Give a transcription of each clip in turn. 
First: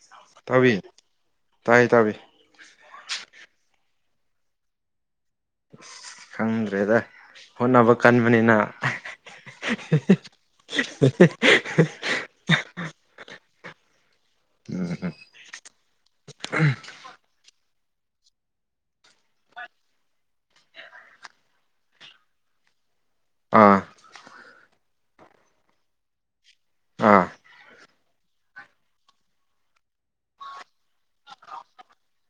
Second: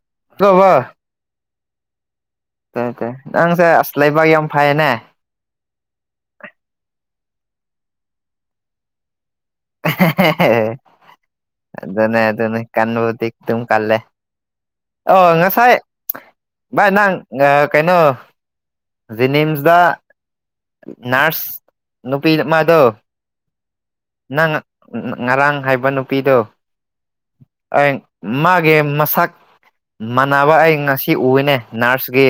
[unintelligible] ꯇꯥꯌꯦ ꯏꯇꯥꯎꯕꯤ ꯅꯪꯁꯦ ꯑꯁ ꯂꯩꯕꯥꯛ ꯌꯥꯝ ꯐꯩꯌꯦꯅꯦ ꯈꯪꯗ꯭ꯔꯦꯗ ꯍꯣꯠꯅꯕ ꯀꯟꯕꯅꯤꯅ ꯑꯗꯨꯅꯦ ꯑꯗꯨꯅꯤ ꯀꯟꯕꯨꯗꯤ ꯑꯗꯨꯝ ꯀꯜꯂꯦ ꯎꯝ ꯎꯝ ꯑꯣ ꯉꯁꯥꯏ ꯕꯥꯢ ꯅꯪ ꯀꯩꯅꯣ ꯖꯅꯤꯝꯁꯗ ꯅꯔꯁ ꯅꯨꯄꯤ ꯃꯥꯗꯣ ꯑꯥ ꯅꯪ ꯉꯔꯥꯡ ꯍꯥꯏꯕ ꯅꯨꯄꯤꯗꯣ ꯑꯥ ꯑꯩ ꯃꯥꯒꯤ ꯃꯁꯛ ꯃꯥꯟꯅꯕ ꯑꯩ ꯉꯁꯤ ꯎꯌꯦꯅꯦ ꯅꯔꯁꯀꯤ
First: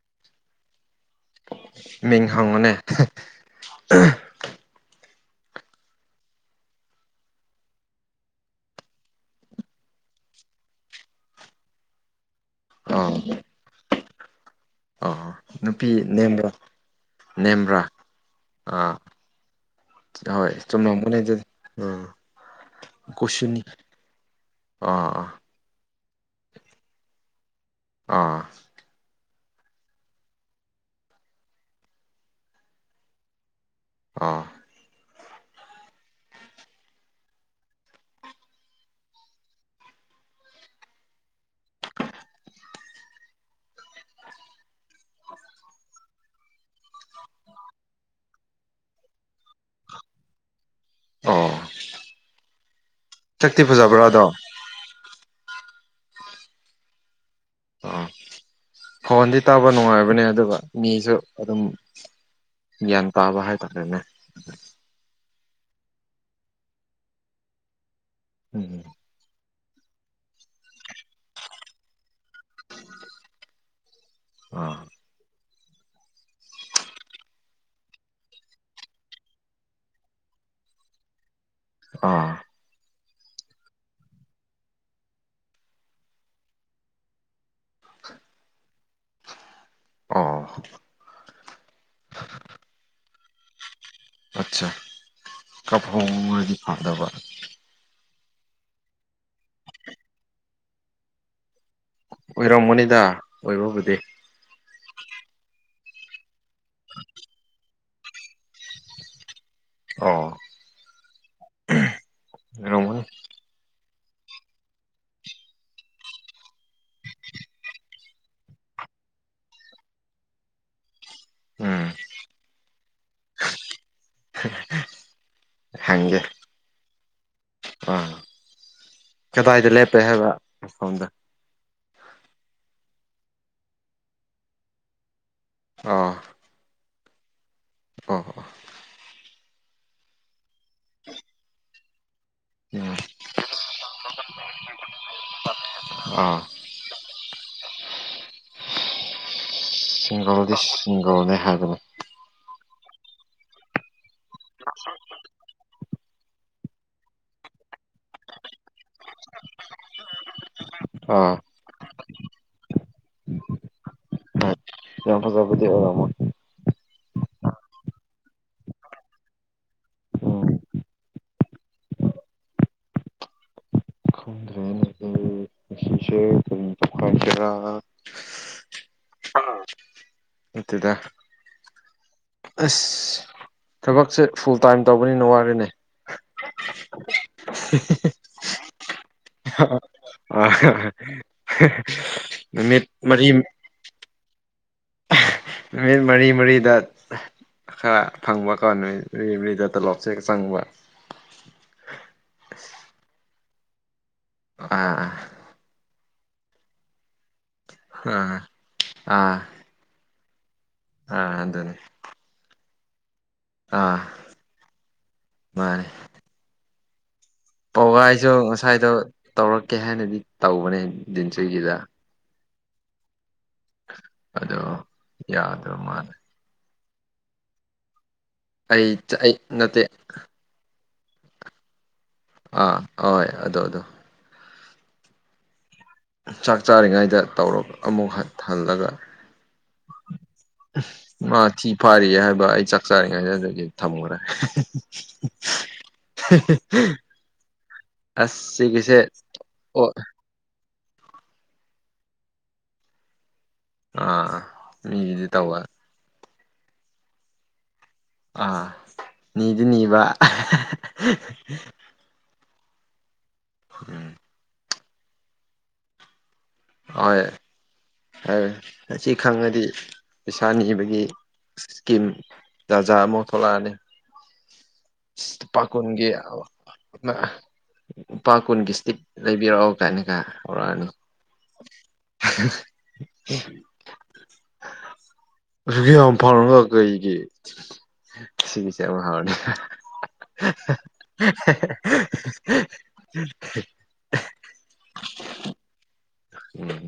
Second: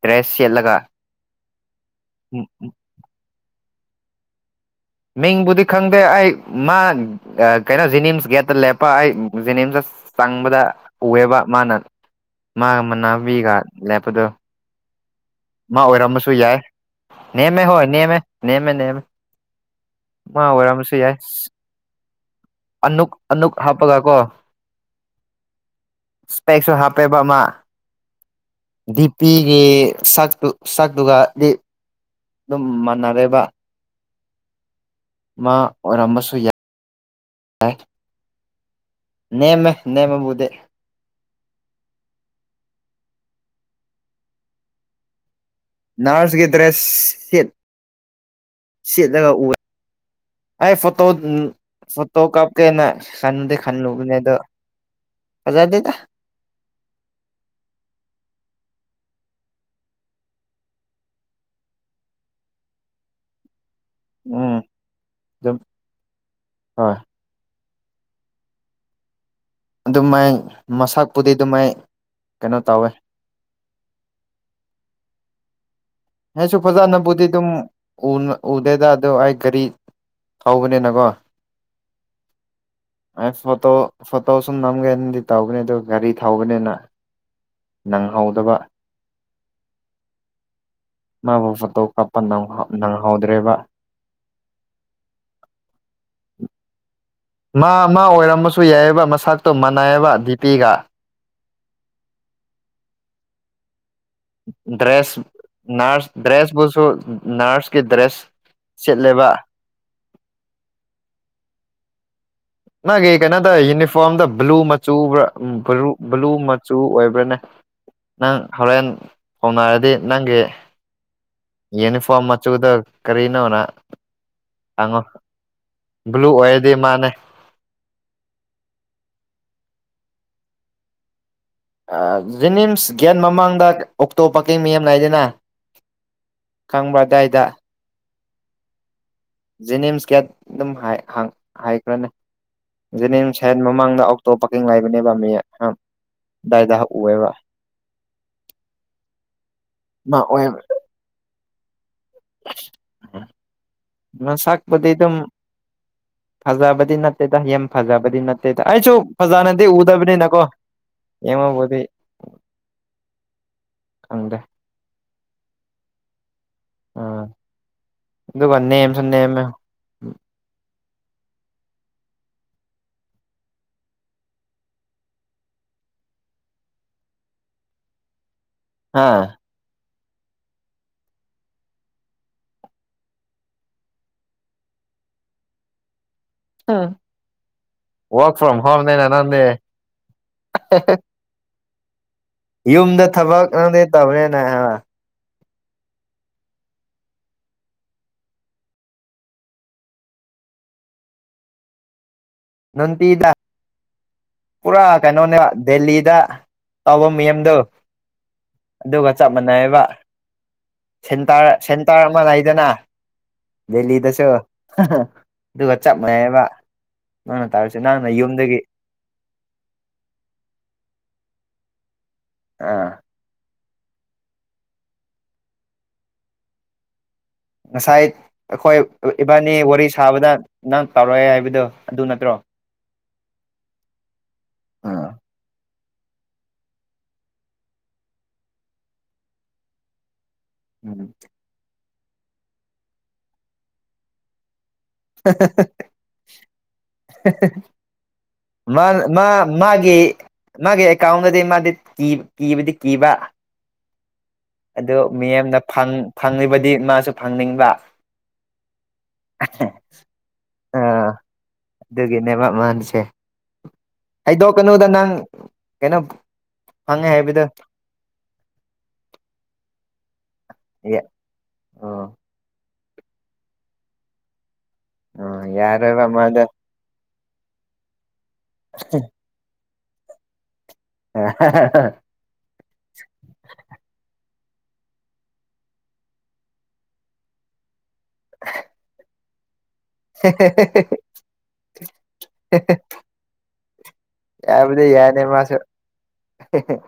ꯗ꯭ꯔꯦꯁ ꯁꯦꯠꯂꯒ ꯃꯤꯡ ꯍꯥꯡꯉꯣꯅꯦ ꯃꯤꯡꯕꯨꯗꯤ ꯈꯪꯗꯦ ꯑꯩ ꯃꯥ ꯀꯩꯅꯣ ꯖꯤꯅꯤꯝꯁ ꯒꯦꯠꯇ ꯂꯦꯞꯄ ꯑꯩ ꯖꯤꯅꯤꯝꯁꯇ ꯆꯪꯕꯗ ꯎꯑꯦꯕ ꯃꯥꯅ ꯃꯥꯒ ꯑꯥ ꯃꯅꯥꯕꯤꯒ ꯂꯦꯞꯄꯗꯣ ꯑꯥ ꯃꯥ ꯅꯨꯄꯤ ꯑꯣꯏꯔꯝꯃꯁꯨ ꯅꯦꯝꯕ꯭ꯔꯥ ꯌꯥꯏ ꯅꯦꯝꯃꯦ ꯅꯦꯝꯕ꯭ꯔꯥ ꯍꯣꯏ ꯅꯦꯝꯃꯦ ꯅꯦꯝꯃꯦ ꯑꯥ ꯅꯦꯝꯃꯦ ꯃꯥ ꯍꯣꯏ ꯑꯣꯔꯝꯁꯨ ꯌꯥꯏ ꯆꯨꯝꯂꯝꯒꯅꯤ ꯑꯗꯨꯗꯤ ꯎꯝ ꯑꯅꯨꯛ ꯑꯅꯨꯛ ꯀꯨꯁꯨꯅꯤ ꯍꯥꯞꯄꯒ ꯀꯣ ꯑꯥ ꯏꯁꯄꯦꯛꯁꯨ ꯍꯥꯄꯦꯕ ꯑꯃ ꯑꯥ ꯗꯤꯄ ꯄꯤꯒꯤ ꯁꯛꯇꯨ ꯁꯛꯇꯨꯒꯗꯤ ꯑꯗꯨꯝ ꯃꯥꯟꯅꯔꯦꯕ ꯑꯣ ꯃꯥꯑꯣꯢꯔꯝ ꯕꯁꯨ ꯌꯥꯢ ꯅꯦꯝꯃꯦ ꯅꯦꯝꯕꯕꯨꯗꯤ ꯅꯔꯁꯀꯤ ꯗ꯭ꯔꯦꯁ ꯁꯦꯠ ꯁꯦꯠꯂꯒ ꯎꯌꯦ ꯑꯩ ꯐꯣꯇꯣ ꯑꯣ ꯐꯣꯇꯣ ꯀꯥꯞꯀꯦꯅ ꯈꯟꯨꯗꯤ ꯁꯛꯇꯤ ꯐꯖꯕ꯭ꯔꯥ ꯈꯜꯂꯨꯕꯅꯦ ꯑꯗꯣ ꯐꯖꯥꯗꯦꯗ ꯑꯥ ꯐꯣꯟꯗꯤ ꯇꯥꯕ ꯅꯨꯡꯉꯥꯏꯕꯅꯦ ꯑꯗꯨꯒ ꯃꯤꯁꯨ ꯑꯗꯨꯝ ꯒ꯭ꯌꯥꯟ ꯇꯥꯕ ꯍꯥꯏꯇꯥꯔꯦ ꯎꯝ ꯑꯗꯨꯝ ꯍꯣꯏ ꯎꯝ ꯑꯗꯨꯃꯥꯏ ꯃꯁꯛꯄꯨꯗꯤ ꯑꯗꯨꯃꯥꯏ ꯀꯩꯅꯣ ꯇꯧꯋꯦ ꯑꯥ ꯑꯩꯁꯨ ꯐꯖꯥꯅꯕꯨꯗꯤ ꯑꯗꯨꯝ ꯎꯅ ꯎꯗꯦꯗꯥꯗꯣ ꯑꯩꯥ ꯒꯔꯤ ꯊꯧꯕꯅꯦꯅꯀꯣ ꯑꯥ ꯑꯩ ꯐꯣꯇꯣ ꯐꯣꯇꯣ ꯁꯨꯝ ꯅꯝꯒꯦꯅꯗꯤ ꯇꯧꯕꯅꯤ ꯑꯗꯨ ꯒꯥꯔꯤ ꯊꯧꯕꯅꯤꯅ ꯅꯪꯍꯧꯗꯕ ꯑꯣ [unintelligible] ꯍꯧꯗ꯭ꯔꯦꯕ ꯑꯆꯥ ꯀꯞ ꯍꯧꯔꯗꯤ ꯐꯒꯗꯕ ꯃꯥ ꯃꯥ ꯑꯣꯏꯔꯝꯕꯁꯨ ꯌꯥꯏꯌꯦꯕ ꯃꯁꯛꯇꯣ ꯃꯥꯟꯅꯥꯏꯌꯦꯕ ꯗꯤꯄꯤꯒ ꯑꯣꯏꯔꯝꯒꯅꯤꯗ ꯑꯣꯏꯕꯕꯨꯗꯤ ꯗ꯭ꯔꯦꯁ ꯅꯔꯁ ꯗ꯭ꯔꯦꯁꯕꯨꯁꯨ ꯅꯔꯁ ꯀꯤ ꯗ꯭ꯔꯦꯁ ꯁꯦꯠꯂꯦꯕ ꯑꯣ ꯑꯣꯏꯔꯝꯒꯅꯤ ꯅꯣꯢꯒꯤ ꯀꯩꯅꯣꯇꯧꯏ ꯌꯨꯅꯤꯐꯣꯝ ꯐꯣꯝꯗꯣ ꯕꯨꯂꯨ ꯃꯆꯨ ꯎꯕꯔꯥ ꯕꯨꯂꯨ ꯃꯆꯨ ꯑꯣꯏꯕ꯭ꯔꯥꯅꯦ ꯅꯪ ꯍꯣꯔꯦꯟ ꯍꯣꯡꯅꯔꯗꯤ ꯅꯪꯒꯤ ꯎꯝ ꯌꯨꯅꯤꯐꯣꯝ ꯃꯆꯨꯗꯣ ꯀꯔꯤꯅꯣꯅ ꯍꯪꯉꯣ ꯍꯪꯒꯦ ꯕꯨꯂꯨ ꯑꯣꯏꯔꯗꯤ ꯃꯥꯟꯅꯦ ꯑꯥ ꯀꯗꯥꯏꯗ ꯂꯦꯞꯄꯦ ꯍꯥꯏꯕ ꯃꯐꯝꯗ ꯑꯥ ꯖꯤꯅꯤꯝꯁ ꯒꯦꯠ ꯃꯃꯥꯡꯗ ꯑꯣꯛꯇꯣ ꯄꯥꯀꯤꯡ ꯃꯤꯌꯥꯝ ꯂꯩꯗꯅ ꯑ ꯈꯪꯕ꯭ꯔꯥ ꯑꯗꯥꯏꯗ ꯑꯣ ꯍꯣ ꯖꯦꯅꯤꯝꯁ ꯒꯦꯠ ꯑꯗꯨꯝ ꯍꯥꯢ ꯍꯥꯏꯈ꯭ꯔꯅꯦ ꯎꯝ ꯖꯦꯅꯤꯝꯁ ꯍꯦꯛ ꯃꯃꯥꯡꯗ ꯑꯣꯛꯇꯣ ꯄꯥꯔꯀꯤꯡ ꯂꯩꯕꯅꯦꯕ ꯃꯤ ꯑꯥ ꯗꯥꯏꯗꯥ ꯎꯑꯦꯕ ꯃꯥ ꯁꯤꯡꯒꯜꯗꯤ ꯑꯣꯏꯕ ꯁꯤꯡꯒꯜꯅꯦ ꯍꯥꯏꯕꯅꯦ ꯃꯁꯛꯄꯨꯗꯤ ꯗꯨꯝ ꯐꯖꯥꯕꯗꯤ ꯅꯠꯇꯦꯗ ꯌꯥꯝ ꯐꯖꯥꯕꯗꯤ ꯅꯠꯇꯦꯗ ꯑꯩꯁꯨ ꯐꯖꯥꯅꯗꯤ ꯎꯗꯕꯅꯤꯅꯀꯣ ꯑꯥ ꯌꯦꯡꯉꯕꯨꯗꯤ ꯈꯪꯗꯦ ꯍꯣꯏ ꯌꯥꯝ ꯐꯖꯕꯗꯤ ꯑꯣꯢꯔꯝꯃꯣꯢ ꯑ ꯑꯗꯨꯒ ꯅꯦꯝꯁꯨ ꯅꯦꯝꯃꯦ ꯎꯝ ꯑꯩꯁꯨ ꯗꯨꯝ ꯍꯥꯢꯁꯤꯔꯥ ꯍꯥ ꯅꯠꯇꯦꯗ ꯑꯁ ꯊꯕꯛꯁꯦ ꯐꯨꯜ ꯇꯥꯏꯝ ꯇꯧꯕꯅꯤꯅ ꯋꯥꯔꯦꯅꯦ ꯑꯥ [unintelligible] ꯅꯪꯗꯤ ꯑ ꯍ ꯍ ꯌꯨꯝꯗ ꯊꯕꯛ ꯅꯪꯗꯤ ꯇꯧꯔꯦꯅꯦ ꯍ ꯅꯨꯃꯤꯠ ꯃꯔꯤ ꯃꯔꯤꯗ ꯈꯔ ꯐꯪꯕ ꯀꯣ ꯅꯣꯢ ꯅꯨꯃꯤꯠ ꯃꯔꯤꯗ ꯇꯣꯂꯣꯞꯁꯦ ꯆꯪꯕ ꯅꯝꯄꯤꯗ ꯄꯨꯔꯥ ꯑꯥ ꯀꯩꯅꯣꯅꯦ ꯗꯦꯜꯂꯤꯗ ꯇꯧꯕ ꯃꯤꯌꯦꯝꯗꯣ ꯑꯥ ꯑꯗꯨꯒ ꯆꯞ ꯑꯥ ꯃꯥꯟꯅꯩꯌꯦꯕ ꯑꯥ ꯁꯦꯟꯇꯔ ꯑꯗꯨꯅꯦ ꯁꯦꯟꯇꯔ ꯑꯃ ꯂꯩꯗꯅ ꯑꯥ ꯗꯦꯜꯂꯤꯗꯁꯨ ꯍ ꯍꯥ ꯑꯗꯨꯒ ꯃꯥꯅꯦ ꯆꯞ ꯃꯥꯟꯅꯩꯕ ꯅꯪꯅ ꯇꯧꯔꯤꯁꯦ ꯅꯪꯅ ꯄꯧꯒꯥꯏꯁꯨ ꯌꯨꯝꯗꯒꯤ ꯉꯁꯥꯏꯗꯣ ꯇꯧꯔꯛꯀꯦ ꯍꯥꯏꯅꯗꯤ ꯇꯧꯕꯅꯦ ꯗꯤꯟꯆꯨꯢꯒꯤꯗ ꯑꯥ ꯑꯗꯣ ꯌꯥꯗꯕ ꯃꯥꯜꯂꯦ ꯉꯁꯥꯏ ꯑꯩꯈꯣꯏ ꯑꯩ ꯑꯩ ꯏꯕꯥꯅꯤ ꯅꯠꯇꯦ ꯋꯥꯔꯤ ꯁꯥꯕꯗ ꯅꯪ ꯇꯧꯔꯛꯑꯦ ꯍꯥꯏꯕꯗꯣ ꯑꯗꯨ ꯅꯠꯇ꯭ꯔꯣ ꯑꯥ ꯍꯣꯏ ꯑꯗꯨ ꯑꯗꯣ ꯑꯥ ꯆꯥꯛ ꯆꯥꯔꯤꯉꯩꯗ ꯇꯧꯔ ꯑꯃꯨꯛ ꯍ ꯍꯜꯂꯒ ꯎꯝ ꯃꯥ ꯊꯤ ꯐꯥꯔꯤꯌꯦ ꯍꯥꯏꯕ ꯑꯩ ꯆꯥꯛ ꯆꯥꯔꯤꯉꯩ ꯑꯗꯨꯗꯒꯤ ꯊꯝꯈ꯭ꯔꯦ ꯍꯍꯍ ꯑꯁ ꯃꯥ ꯁꯤꯒꯤꯁꯦ ꯃꯥ ꯑꯣ ꯃꯥꯒꯤ ꯃꯥꯒꯤ ꯑꯦꯀꯥꯎꯟꯗꯗꯤ ꯃꯥꯗꯤ ꯀꯤ ꯀꯤꯕꯗꯤ ꯀꯤꯕ ꯑꯥ ꯑꯗꯨ ꯃꯤꯒꯤꯗꯤ ꯃꯤꯌꯦꯝꯅ ꯇꯧꯕ ꯐꯪ ꯐꯪꯉꯤꯕꯗꯤ ꯃꯥꯁꯨ ꯐꯪꯅꯤꯡꯕ ꯑ ꯅꯤꯗꯤ ꯅꯤꯕ ꯃꯥꯒꯤꯁꯦ ꯎꯝ ꯍꯥꯏꯗꯣꯛꯀꯅꯨꯗ ꯅꯪ ꯀꯩꯅꯣ ꯐꯪꯉꯦ ꯍꯥꯏꯕꯗꯣ ꯍꯥꯏ ꯑꯁꯤ ꯈꯪꯉꯗꯤ ꯄꯩꯁꯥ ꯅꯤꯕꯒꯤ ꯏꯁꯀꯤꯝ ꯑꯣ ꯖꯥꯖꯥꯠ ꯑꯃꯨꯛ ꯊꯣꯛꯂꯛꯑꯅꯤ ꯑꯣ ꯂꯨꯄ ꯌꯥꯔꯣꯏꯕ ꯀꯨꯟꯒꯤ ꯃꯥꯗꯣ ꯂꯨꯄꯥ ꯀꯨꯟꯒꯤ ꯏꯁꯇꯤꯠ ꯂꯩꯕꯤꯔꯛꯑꯣ ꯀꯥꯢꯅꯒ ꯍꯍꯍ [inaudible] [unintelligible] ꯌꯥꯝ ꯐꯉꯒ ꯀꯩꯒꯤ ꯁꯤꯒꯤꯁꯦ ꯌꯥꯝ ꯍꯥꯎꯔꯅꯤ [unintelligible] ꯌꯥꯕꯗꯤ ꯌꯥꯅꯦ ꯃꯥꯁꯨ ꯎꯝ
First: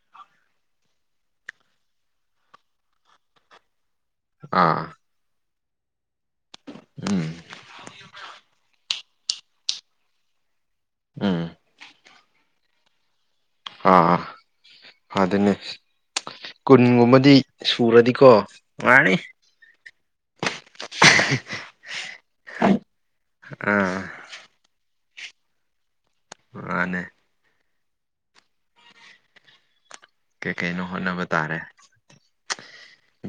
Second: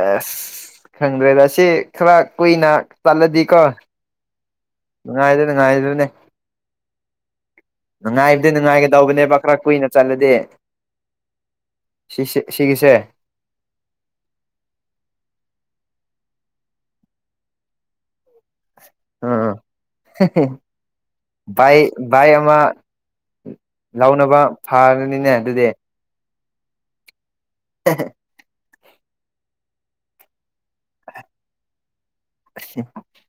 ꯑꯁ ꯈꯪꯗ꯭ꯔꯦꯗ ꯁꯤ ꯈꯔ ꯀꯨꯏꯅ ꯆꯠꯂꯗꯤꯀꯣ ꯑꯥ [unintelligible] ꯎꯝ ꯅꯨꯡꯉꯥꯏꯗꯤ ꯅꯨꯡꯉꯥꯏꯒꯗꯧꯕꯅꯦꯕ ꯈꯔ ꯀꯨꯏꯅ ꯆꯠꯂꯗꯤ ꯎꯝ ꯁꯤ ꯁꯤ ꯁꯤꯒꯤꯁꯦ ꯑꯥ ꯑꯗꯨꯅꯦ ꯀꯨꯟꯒꯨꯝꯕꯗꯤ ꯁꯨꯔꯗꯤꯀꯣ ꯅꯨꯡꯉꯥꯏꯔꯅꯤ ꯑꯥ ꯑ ꯍꯦ ꯍꯦ ꯕꯥꯏ ꯕꯥꯏꯛ ꯑꯃ ꯑꯥ ꯂꯧꯅꯕ ꯐꯅꯤ ꯅꯤꯅꯦ ꯑꯗꯨꯗꯤ ꯃꯥꯅꯦ ꯍꯦꯍꯦ ꯀꯩ ꯀꯩꯅꯣ ꯍꯣꯠꯅꯕ ꯇꯥꯔꯦ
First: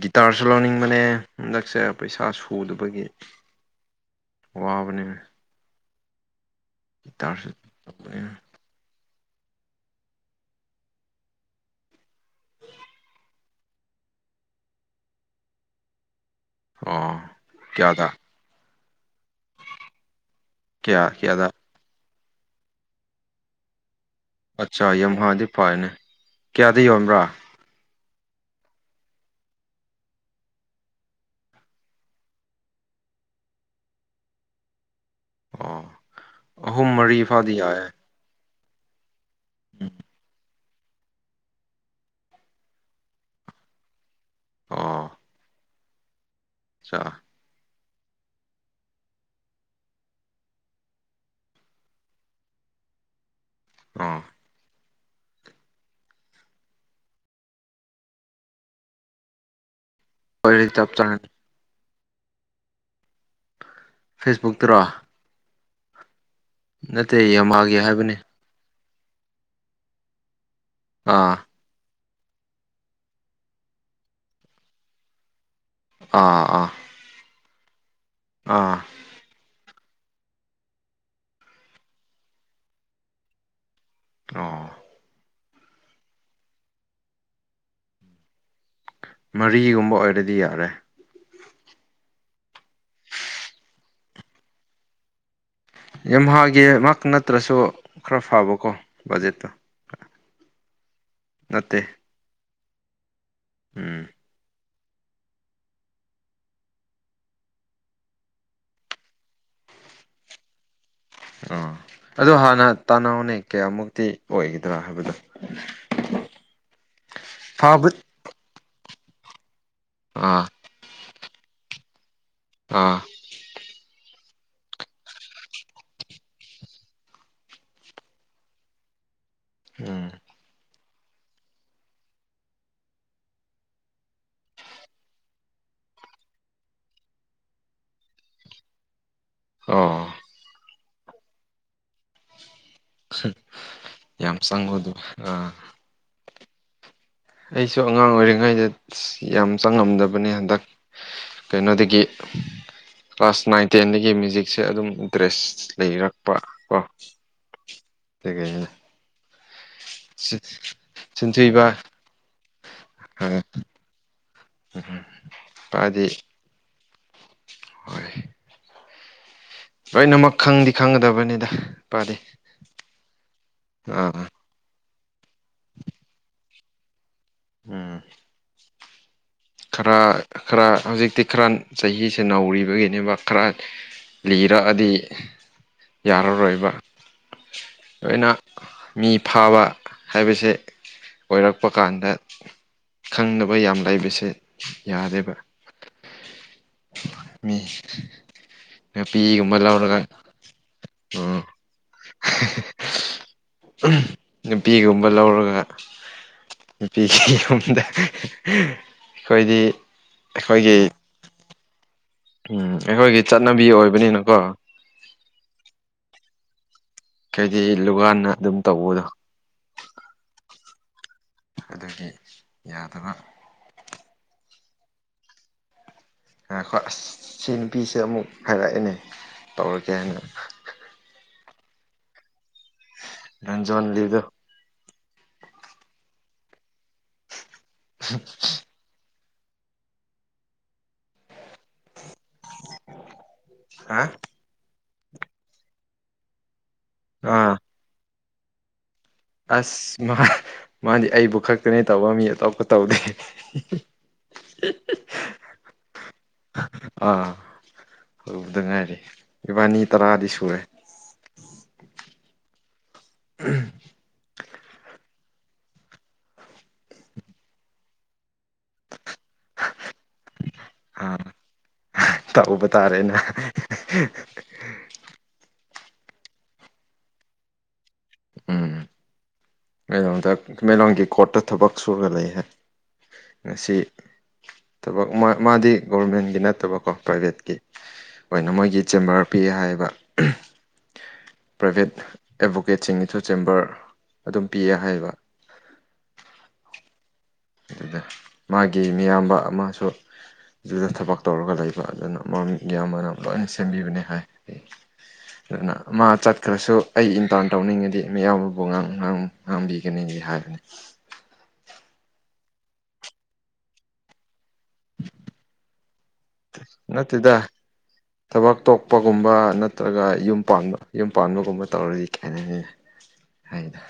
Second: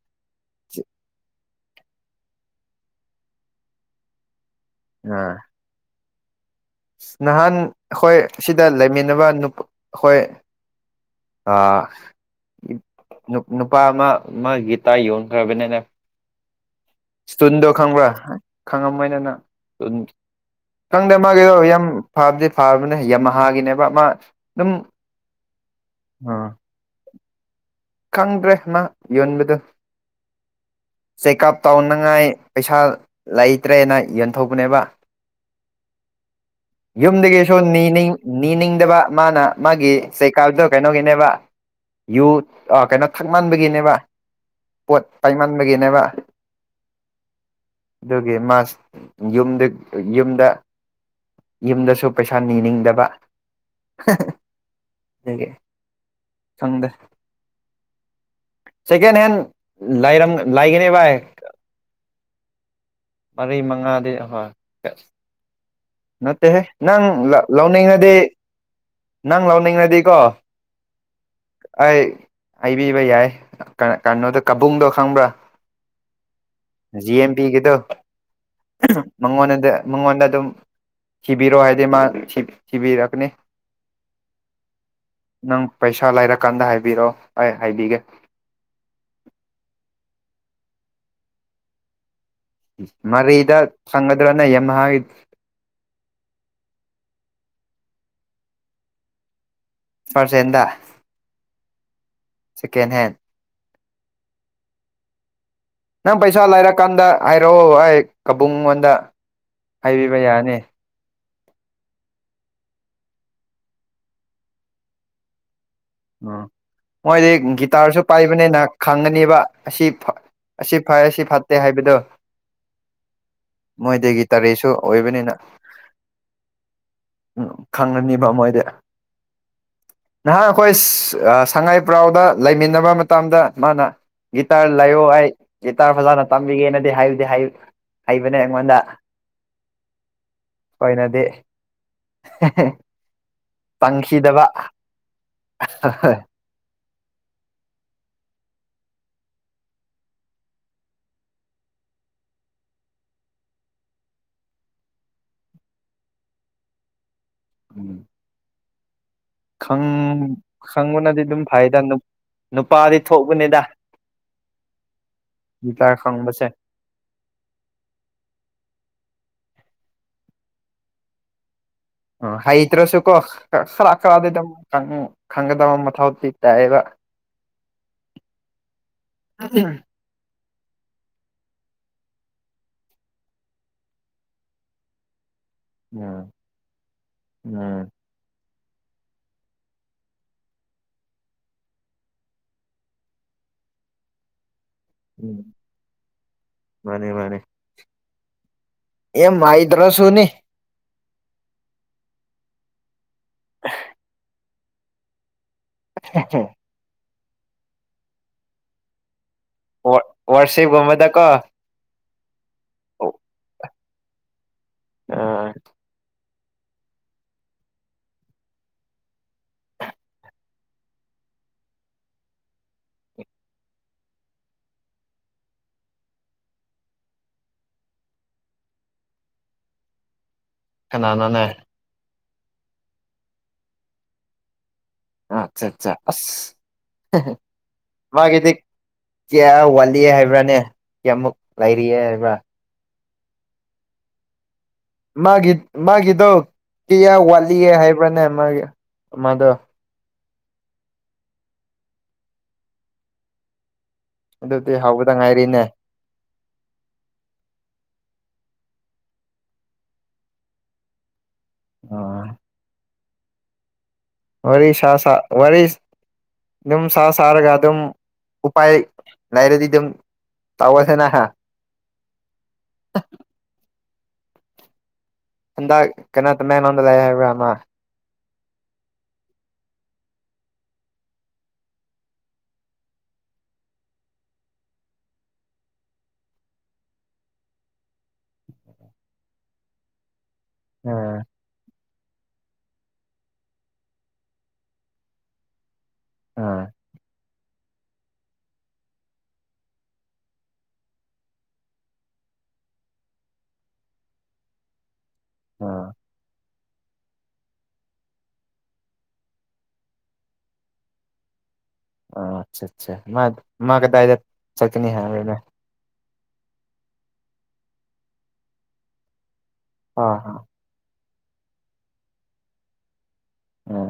ꯒꯤꯇꯥꯔ ꯨ ꯁꯨ ꯂꯧꯅꯤꯡꯕꯅꯦ ꯍꯟꯗꯛꯁꯦ ꯄꯩꯁꯥ ꯁꯨꯗꯕꯒꯤ ꯋꯥꯕꯅꯦ ꯑꯥ ꯒꯤꯇꯥꯔꯁꯨ ꯅꯍꯥꯟ ꯍꯈꯣꯏ ꯇꯧꯕꯅꯤꯅ ꯑꯁꯤꯗ ꯂꯩꯃꯤꯟꯅꯕ ꯅꯨꯞ ꯍꯣꯏ ꯑꯥ ꯏꯄ ꯅꯨ ꯅꯨꯄꯥ ꯑꯃ ꯃꯥ ꯒꯤꯇꯥ ꯌꯣꯟꯈ꯭ꯔꯕꯅꯦꯅ ꯑꯣ ꯁꯇꯨꯟꯗꯣ ꯈꯪꯕ꯭ꯔꯥ ꯀꯌꯥꯗ ꯈꯪꯉꯝꯃꯣꯏꯅꯦꯅ ꯎꯟ ꯀꯌꯥ ꯈꯪꯗꯦ ꯃꯥ ꯀꯌꯥꯗ ꯌꯥꯝ ꯐꯕꯗꯤ ꯐꯥꯕꯅꯦ ꯌꯥꯝꯍꯥꯥꯒꯤꯅꯦꯕ ꯃ ꯑꯠꯆꯥ ꯌꯥꯝꯍꯥꯗꯤ ꯐꯥꯏꯅꯦ ꯑ ꯀꯌꯥꯗ ꯌꯣꯟꯕ꯭ꯔꯥ ꯈꯪꯗ꯭ꯔꯦ ꯃꯥ ꯌꯣꯟꯕꯗꯨ ꯆꯦꯛꯀꯞ ꯇꯧꯅꯉꯥꯏ ꯄꯩꯁꯥ ꯂꯩꯇ꯭ꯔꯦꯅ ꯌꯦꯟꯊꯣꯛꯄꯅꯦꯕ ꯑꯣ ꯑꯍꯨꯝ ꯃꯔꯤ ꯌꯨꯝꯗꯒꯤꯁꯨ ꯐꯥꯎꯗꯤ ꯌꯥꯏꯌꯦ ꯅꯤꯅꯤꯡ ꯅꯤꯅꯤꯡꯗꯕ ꯃꯥꯅ ꯃꯥꯒꯤ ꯆꯦꯀꯥꯜꯗꯣ ꯀꯩꯅꯣꯒꯤꯅꯦꯕ ꯌꯨ ꯑ ꯀꯩꯅꯣ ꯊꯛꯃꯟꯕꯒꯤꯅꯦꯕ ꯄꯣꯠ ꯄꯥꯏꯃꯟꯕꯒꯤꯅꯦꯕ ꯑꯆꯥ ꯑꯗꯨꯒꯤ ꯃꯥꯁ ꯌꯨꯝꯗ ꯌꯨꯝꯗ ꯌꯨꯝꯗꯁꯨ ꯄꯩꯁꯥ ꯅꯤꯅꯤꯡꯗꯕ ꯑꯣ ꯗꯨꯒꯤ ꯈꯪꯗꯦ ꯁꯦꯀꯦꯟ ꯍꯦꯟ ꯂꯩꯔꯝ ꯑꯣꯏꯔꯗꯤ ꯂꯥꯢꯒꯅꯤ ꯆꯞ ꯚꯥꯏ ꯆꯥꯔꯅꯤ ꯃꯔꯤ ꯃꯉꯥꯗꯤ ꯍꯣ ꯐꯦꯁꯕꯨꯛꯇꯔꯣ ꯀ ꯅꯠꯇꯦꯍꯦ ꯅꯠꯇꯦ ꯅꯪ ꯂ ꯌꯝꯍꯥꯒꯤ ꯂꯧꯅꯤꯡꯉꯗꯤ ꯍꯥꯏꯕꯅꯤ ꯅꯪ ꯂꯧꯅꯤꯡꯉꯗꯤꯀꯣ ꯑꯥ ꯑꯩ ꯍꯩꯕꯤꯕ ꯌꯥꯏ ꯀ ꯀꯅꯣꯗꯣ ꯀꯕꯨꯡꯗꯣ ꯈꯪꯕ꯭ꯔꯥ ꯑꯥ ꯑꯥ ꯕꯤꯒꯤꯗꯣ ꯑꯥ ꯃꯉꯣꯟꯅꯗ ꯃꯉꯣꯟꯗ ꯑꯗꯨꯝ ꯊꯤꯕꯤꯔꯣ ꯍꯥꯏꯗꯤ ꯃꯥ ꯊꯤ ꯊꯤꯕꯤꯔꯛꯀꯅꯤ ꯑꯣ ꯅꯪ ꯄꯩꯁꯥ ꯂꯩꯔꯀꯥꯟꯗ ꯍꯥꯏꯕꯤꯔꯣ ꯑꯩ ꯍꯥꯏꯕꯤꯒꯦ ꯃꯔꯤꯒꯨꯝꯕ ꯑꯣꯏꯔꯗꯤ ꯌꯥꯔꯦ ꯃꯔꯤꯗ ꯆꯪꯒꯗ꯭ꯔꯅꯦ ꯌꯝꯍꯥꯒꯤ ꯌꯝꯍꯥꯒꯤꯃꯛ ꯅꯠꯇ꯭ꯔꯁꯨ ꯈꯔ ꯐꯕꯀꯣ ꯕꯖꯦꯠꯇꯣ ꯐꯔꯁ ꯍꯦꯟꯗ ꯅꯠꯇꯦ ꯁꯦꯀꯦꯟ ꯍꯦꯟ ꯎꯝ ꯅꯪ ꯄꯩꯁꯥ ꯂꯩꯔꯀꯥꯟꯗ ꯍꯥꯏꯔꯛꯑꯣ ꯑꯩ ꯀꯥꯕꯨꯡꯉꯣꯟꯗ ꯍꯥꯏꯕꯤꯕ ꯌꯥꯅꯤ ꯑ ꯑꯗꯨ ꯍꯥꯟꯅ ꯇꯅꯥꯎꯅꯦ ꯀꯌꯥꯃꯨꯛꯇꯤ ꯑꯣꯏꯒꯗ꯭ꯔꯥ ꯍꯥꯏꯕꯗꯣ ꯎꯝ ꯃꯣꯏꯗꯤ ꯐꯥꯕ ꯒꯤꯇꯥꯔꯁꯨ ꯄꯥꯏꯕꯅꯤꯅ ꯈꯪꯒꯅꯤꯕ ꯑꯁꯤ ꯐ ꯑꯥ ꯑꯁꯤ ꯐꯩ ꯑꯁꯤ ꯐꯠꯇꯦ ꯍꯥꯏꯕꯗꯣ ꯑꯥ ꯃꯣꯏꯗꯒꯤ ꯇꯔꯦꯠꯁꯨ ꯑꯣꯏꯕꯅꯤꯅ ꯈꯪꯒꯅꯤꯕ ꯃꯣꯏꯗꯤ ꯎꯝ ꯑꯣꯁ ꯁꯉꯥꯏꯄ꯭ꯔꯥꯎꯗ ꯂꯩꯃꯤꯟꯅꯕ ꯃꯇꯝꯗ ꯃꯥꯅ ꯒꯤꯇꯥꯔ ꯂꯩꯌꯣ ꯑꯩ ꯒꯤꯇꯥꯔ ꯐꯖꯅ ꯇꯝꯕꯤꯒꯦꯅꯗꯤ ꯍꯥꯢꯕꯗꯤ ꯍꯥꯏ ꯍꯩꯕꯅꯦ ꯑꯩꯉꯣꯟꯗ ꯑꯣ ꯈꯣꯢꯅꯗꯤ ꯌꯥꯝ ꯆꯪꯕꯗꯣ ꯑꯥ [inaudible] ꯑꯩꯁꯨ ꯑꯉꯥꯡ ꯑꯣꯏꯔꯤꯉꯩꯗ ꯌꯥꯝ ꯆꯪꯉꯝꯗꯕꯅꯦ ꯍꯟꯗꯛ ꯀꯩꯅꯣꯗꯒꯤ [inaudible] ꯀ꯭ꯂꯥꯁ ꯅꯥꯏꯟꯇꯦꯟꯗꯒꯤ ꯃ꯭ꯌꯨꯖꯤꯛꯁꯦ ꯑꯗꯨꯝ ꯏꯟꯇꯔꯦꯁ ꯂꯩꯔꯛ ꯄꯥ ꯀꯣ UNINTELLIGIBLE ꯈꯪ ꯈꯪꯕꯅꯗꯤ ꯑꯗꯨꯝ ꯁꯤꯟꯊꯣꯏꯕ ꯐꯩꯗ ꯅꯨꯞ ꯅꯨꯄꯥꯗꯤ ꯊꯣꯛꯄꯅꯤꯗ ꯥꯒꯤꯇꯔ ꯈꯣꯡꯕꯁꯦ ꯍꯣꯌ ꯂꯣꯏꯅꯃꯛ ꯈꯪꯗ ꯈꯪꯒꯗꯕꯅꯤꯗ ꯏꯄꯥꯗꯤ ꯑꯣ ꯍꯩꯇ꯭ꯔꯁ ꯀꯣ ꯈꯔ- ꯑꯥ ꯈꯔꯗꯤ ꯑꯗꯨꯝ ꯇꯝ ꯈꯪꯒꯗꯕ ꯃꯊꯧ ꯗꯤ ꯇꯥꯢꯑꯦꯕ ꯎꯪꯝ ꯈꯔꯥ ꯈꯔꯥ ꯈꯔꯥ ꯍꯧꯖꯤꯛꯇꯤ ꯈꯔ ꯆꯍꯤꯁꯦ ꯅꯧꯔꯤꯕꯩꯅꯦꯕ ꯈꯔ ꯂꯤꯔꯛ ꯑꯗꯤ ꯎꯝ ꯌꯥꯔꯔꯣꯏꯕ ꯎꯝ ꯂꯣꯏꯅ ꯃꯤ ꯐꯥꯕ ꯍꯥꯏꯕꯁꯦ ꯑꯣꯏꯔꯛꯄ ꯀꯥꯟꯗ ꯈꯪꯅꯥꯕ ꯌꯥ ꯂꯩꯕꯁꯦ ꯌꯥꯔꯦꯕ ꯎꯝ ꯃꯥꯅꯦ ꯃꯥꯅꯦ ꯃꯤ ꯌꯥꯝ ꯅꯨꯄꯤꯒꯨꯝꯕꯂꯧꯔꯒ ꯍꯩꯇ꯭ꯔꯁꯨꯅꯤ ꯑꯣꯡ ꯅꯨꯄꯤꯒꯨꯝꯕ ꯂꯧꯔꯒ INAUDIBLE UNINTELLIGIBLE ꯋꯣꯔꯠ ꯋꯥꯔꯁꯤꯞ ꯒꯨꯝꯕꯗ ꯀꯣ ꯎꯪ ꯑꯩꯈꯣꯏꯒꯤ ꯆꯠꯅꯕꯤ ꯑꯣꯏꯕꯅꯤꯅꯀꯣ ꯑꯥꯑꯪ ꯀꯩꯗꯤ ꯂꯨꯋꯥꯟꯅꯥ ꯑꯗꯨꯝ ꯇꯧꯕꯗꯣ ꯑꯗꯨꯒꯤ ꯌꯥꯗꯕ꯭ꯔꯥ ꯉꯥꯈꯣꯍꯦ ꯑꯥꯁ ꯁꯤ ꯅꯨꯄꯤꯁꯦ ꯑꯃꯨꯛ ꯍꯥꯏꯔꯛꯑꯦꯅꯦ ꯇꯧꯔꯒꯦ ꯍꯥꯏꯅ ꯀꯅꯥꯅꯣꯅꯦ UNINTELLIGIBLE ꯑꯆꯥ ꯑꯆꯥ ꯆꯥ ꯑꯥꯁ ꯍꯦ INAUDIBLE ꯀꯌꯥ ꯋꯥꯠꯂꯤ ꯍꯥꯏꯕ꯭ꯔꯥꯅꯦ ꯀꯌꯥꯃꯨꯛ ꯂꯩꯔꯤ ꯍꯥꯏꯕ ꯍꯥꯑꯥ ꯃꯥꯒꯤ ꯃꯥꯒꯤꯗꯣ ꯄ꯭ꯌꯥꯔ ꯋꯥꯠꯂꯤ ꯍꯥꯏꯕꯅꯦ ꯃꯥꯒꯤ ꯃꯥꯗꯣ ꯑꯥꯁ ꯃꯥ ꯃꯥꯗꯤ ꯑꯩꯕꯨ ꯈꯛꯇꯅꯦꯇꯧꯕ ꯃꯤ ꯑꯇꯣꯞꯄ ꯇꯧꯗꯦ ꯑꯗꯨꯗꯤ ꯍꯧꯕꯗ ꯉꯥꯏꯔꯤꯅꯦ ꯑꯥ ꯍꯧꯕꯗ ꯉꯥꯏꯔꯤ ꯏꯕꯥꯅꯤ ꯇꯔꯥꯗꯤ ꯁꯨꯔꯦ ꯑꯣꯑꯥ INAUDIBLE ꯋꯥꯔꯤ ꯁꯥ ꯁꯥꯔ ꯋꯥꯔꯤ ꯗꯨꯝ ꯁꯥ ꯁꯥꯔꯒ ꯑꯗꯨꯝ ꯎꯄꯥꯥꯏ ꯂꯩꯔꯗꯤ ꯑꯗꯨꯝ ꯇꯧꯋꯦꯗꯅꯥ ꯑ ꯇꯧꯕ ꯇꯥꯔꯦꯅ ꯍꯟꯗꯛ ꯀꯅꯥ ꯀꯅꯥꯅꯣ ꯅꯣꯗ ꯂꯩ ꯍꯥꯏꯕ꯭ꯔꯃꯥ ꯎꯪꯝ ꯃꯩꯔꯣꯡꯗ ꯆꯤꯡꯃꯩꯔꯣꯡꯒꯤ ꯀꯣꯔꯠꯇ ꯊꯕꯛ ꯁꯨꯔ ꯂꯩꯍꯦ ꯉꯁꯤ ꯊꯕꯛ ꯃꯥ ꯃꯥꯗꯤ ꯒꯣꯔꯚꯃꯦꯟꯒꯤ ꯅꯠꯇꯕꯀꯣ ꯄ꯭ꯔꯥꯏꯚꯦꯠꯀꯤ ꯈꯣꯏꯅ ꯃꯣꯏꯒꯤ ꯆꯦꯝꯕꯔ ꯄꯤ ꯍꯥꯏꯕ ꯎꯪꯑꯥ ꯄ꯭ꯔꯥꯏꯚꯦꯠ ꯑꯦꯗꯚꯣꯀꯦꯠꯁꯤꯡꯒꯤꯁꯨ ꯆꯦꯝꯕꯔ ꯑꯗꯨꯝ ꯄꯤꯌꯦ ꯍꯥꯏꯌꯦꯕ ꯑꯥ ꯑꯗꯨꯗ ꯃꯥꯒꯤ ꯃꯤꯌꯥꯝꯕ ꯑꯃꯁꯨ ꯑꯗꯨꯗ ꯊꯕꯛ ꯇꯧꯔꯒ ꯂꯩꯕ ꯑꯗꯨꯅ ꯃꯃꯤꯡ ꯌꯥꯝꯌꯥꯝꯕꯅ ꯂꯣꯏꯅ ꯁꯦꯝꯕꯤꯕꯅꯤ ꯍꯥꯏ ꯑꯩ ꯑꯥ ꯃꯥ ꯆꯠ ꯈꯔꯁꯨ ꯑꯩ ꯏꯟꯇꯥꯔꯟ ꯇꯧꯅꯤꯡꯉꯗꯤ ꯃꯤꯌꯥꯝꯕꯕꯨ ꯉꯥꯡ ꯉꯥꯡꯕꯤꯒꯅꯤꯒꯤ ꯍꯥꯏꯕꯅꯤ [inaudible] ꯑ ꯆꯥ ꯆꯥ ꯃꯥ ꯃꯥ ꯀꯗꯥꯗ ꯆꯇꯀꯅꯤ ꯍꯥꯏ ꯅꯠꯇꯦꯗ ꯊꯕꯛ ꯇꯣꯛꯄꯒꯨꯝꯕ ꯅꯠꯇ꯭ꯔꯒ ꯑꯥ ꯑꯥ ꯌꯨꯝ ꯄꯥꯟꯕ ꯌꯨꯝ ꯄꯥꯟꯕꯒꯨꯝꯕ ꯇꯧꯔꯗꯤ ꯀꯥꯏꯅꯅꯤ ꯍꯥꯏꯗ ꯑꯥ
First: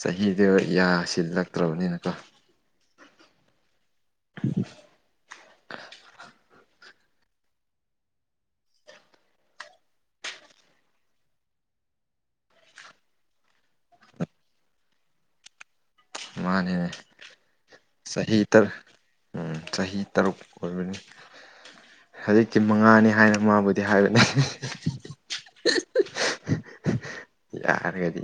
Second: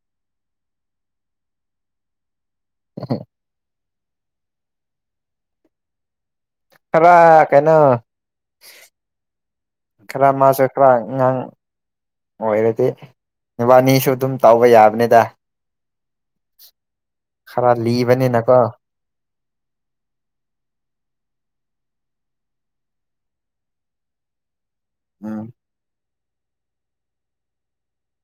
ꯆꯍꯤꯗꯨ ꯌꯥ ꯁꯤꯜꯂꯛꯇ꯭ꯔꯕꯅꯤꯅꯀꯣ ꯍ [unintelligible] ꯈꯔ ꯀꯩꯅꯣ ꯈꯔꯃꯁꯨ ꯈꯔ ꯉꯥꯡ ꯑꯣꯏꯔꯗꯤ ꯅꯨꯕꯥꯅꯤꯁꯨ ꯑꯗꯨꯝ ꯇꯥꯎꯕ ꯌꯥꯕꯅꯤꯗ ꯃꯥꯅꯦꯅꯦ ꯈꯔ ꯆꯍꯤ ꯂꯤꯕꯅꯤꯅꯀꯣ ꯇꯔ ꯎꯝ ꯆꯍꯤ ꯇꯔꯨꯛ ꯑꯣꯏꯕꯅꯤ ꯍꯧꯖꯤꯛꯇꯤ ꯃꯉꯥꯅꯤ ꯍꯥꯏꯅ ꯃꯥꯕꯨꯗꯤ ꯍꯥꯏꯕꯅꯤ ꯎꯝ ꯌꯥꯔꯒꯗꯤ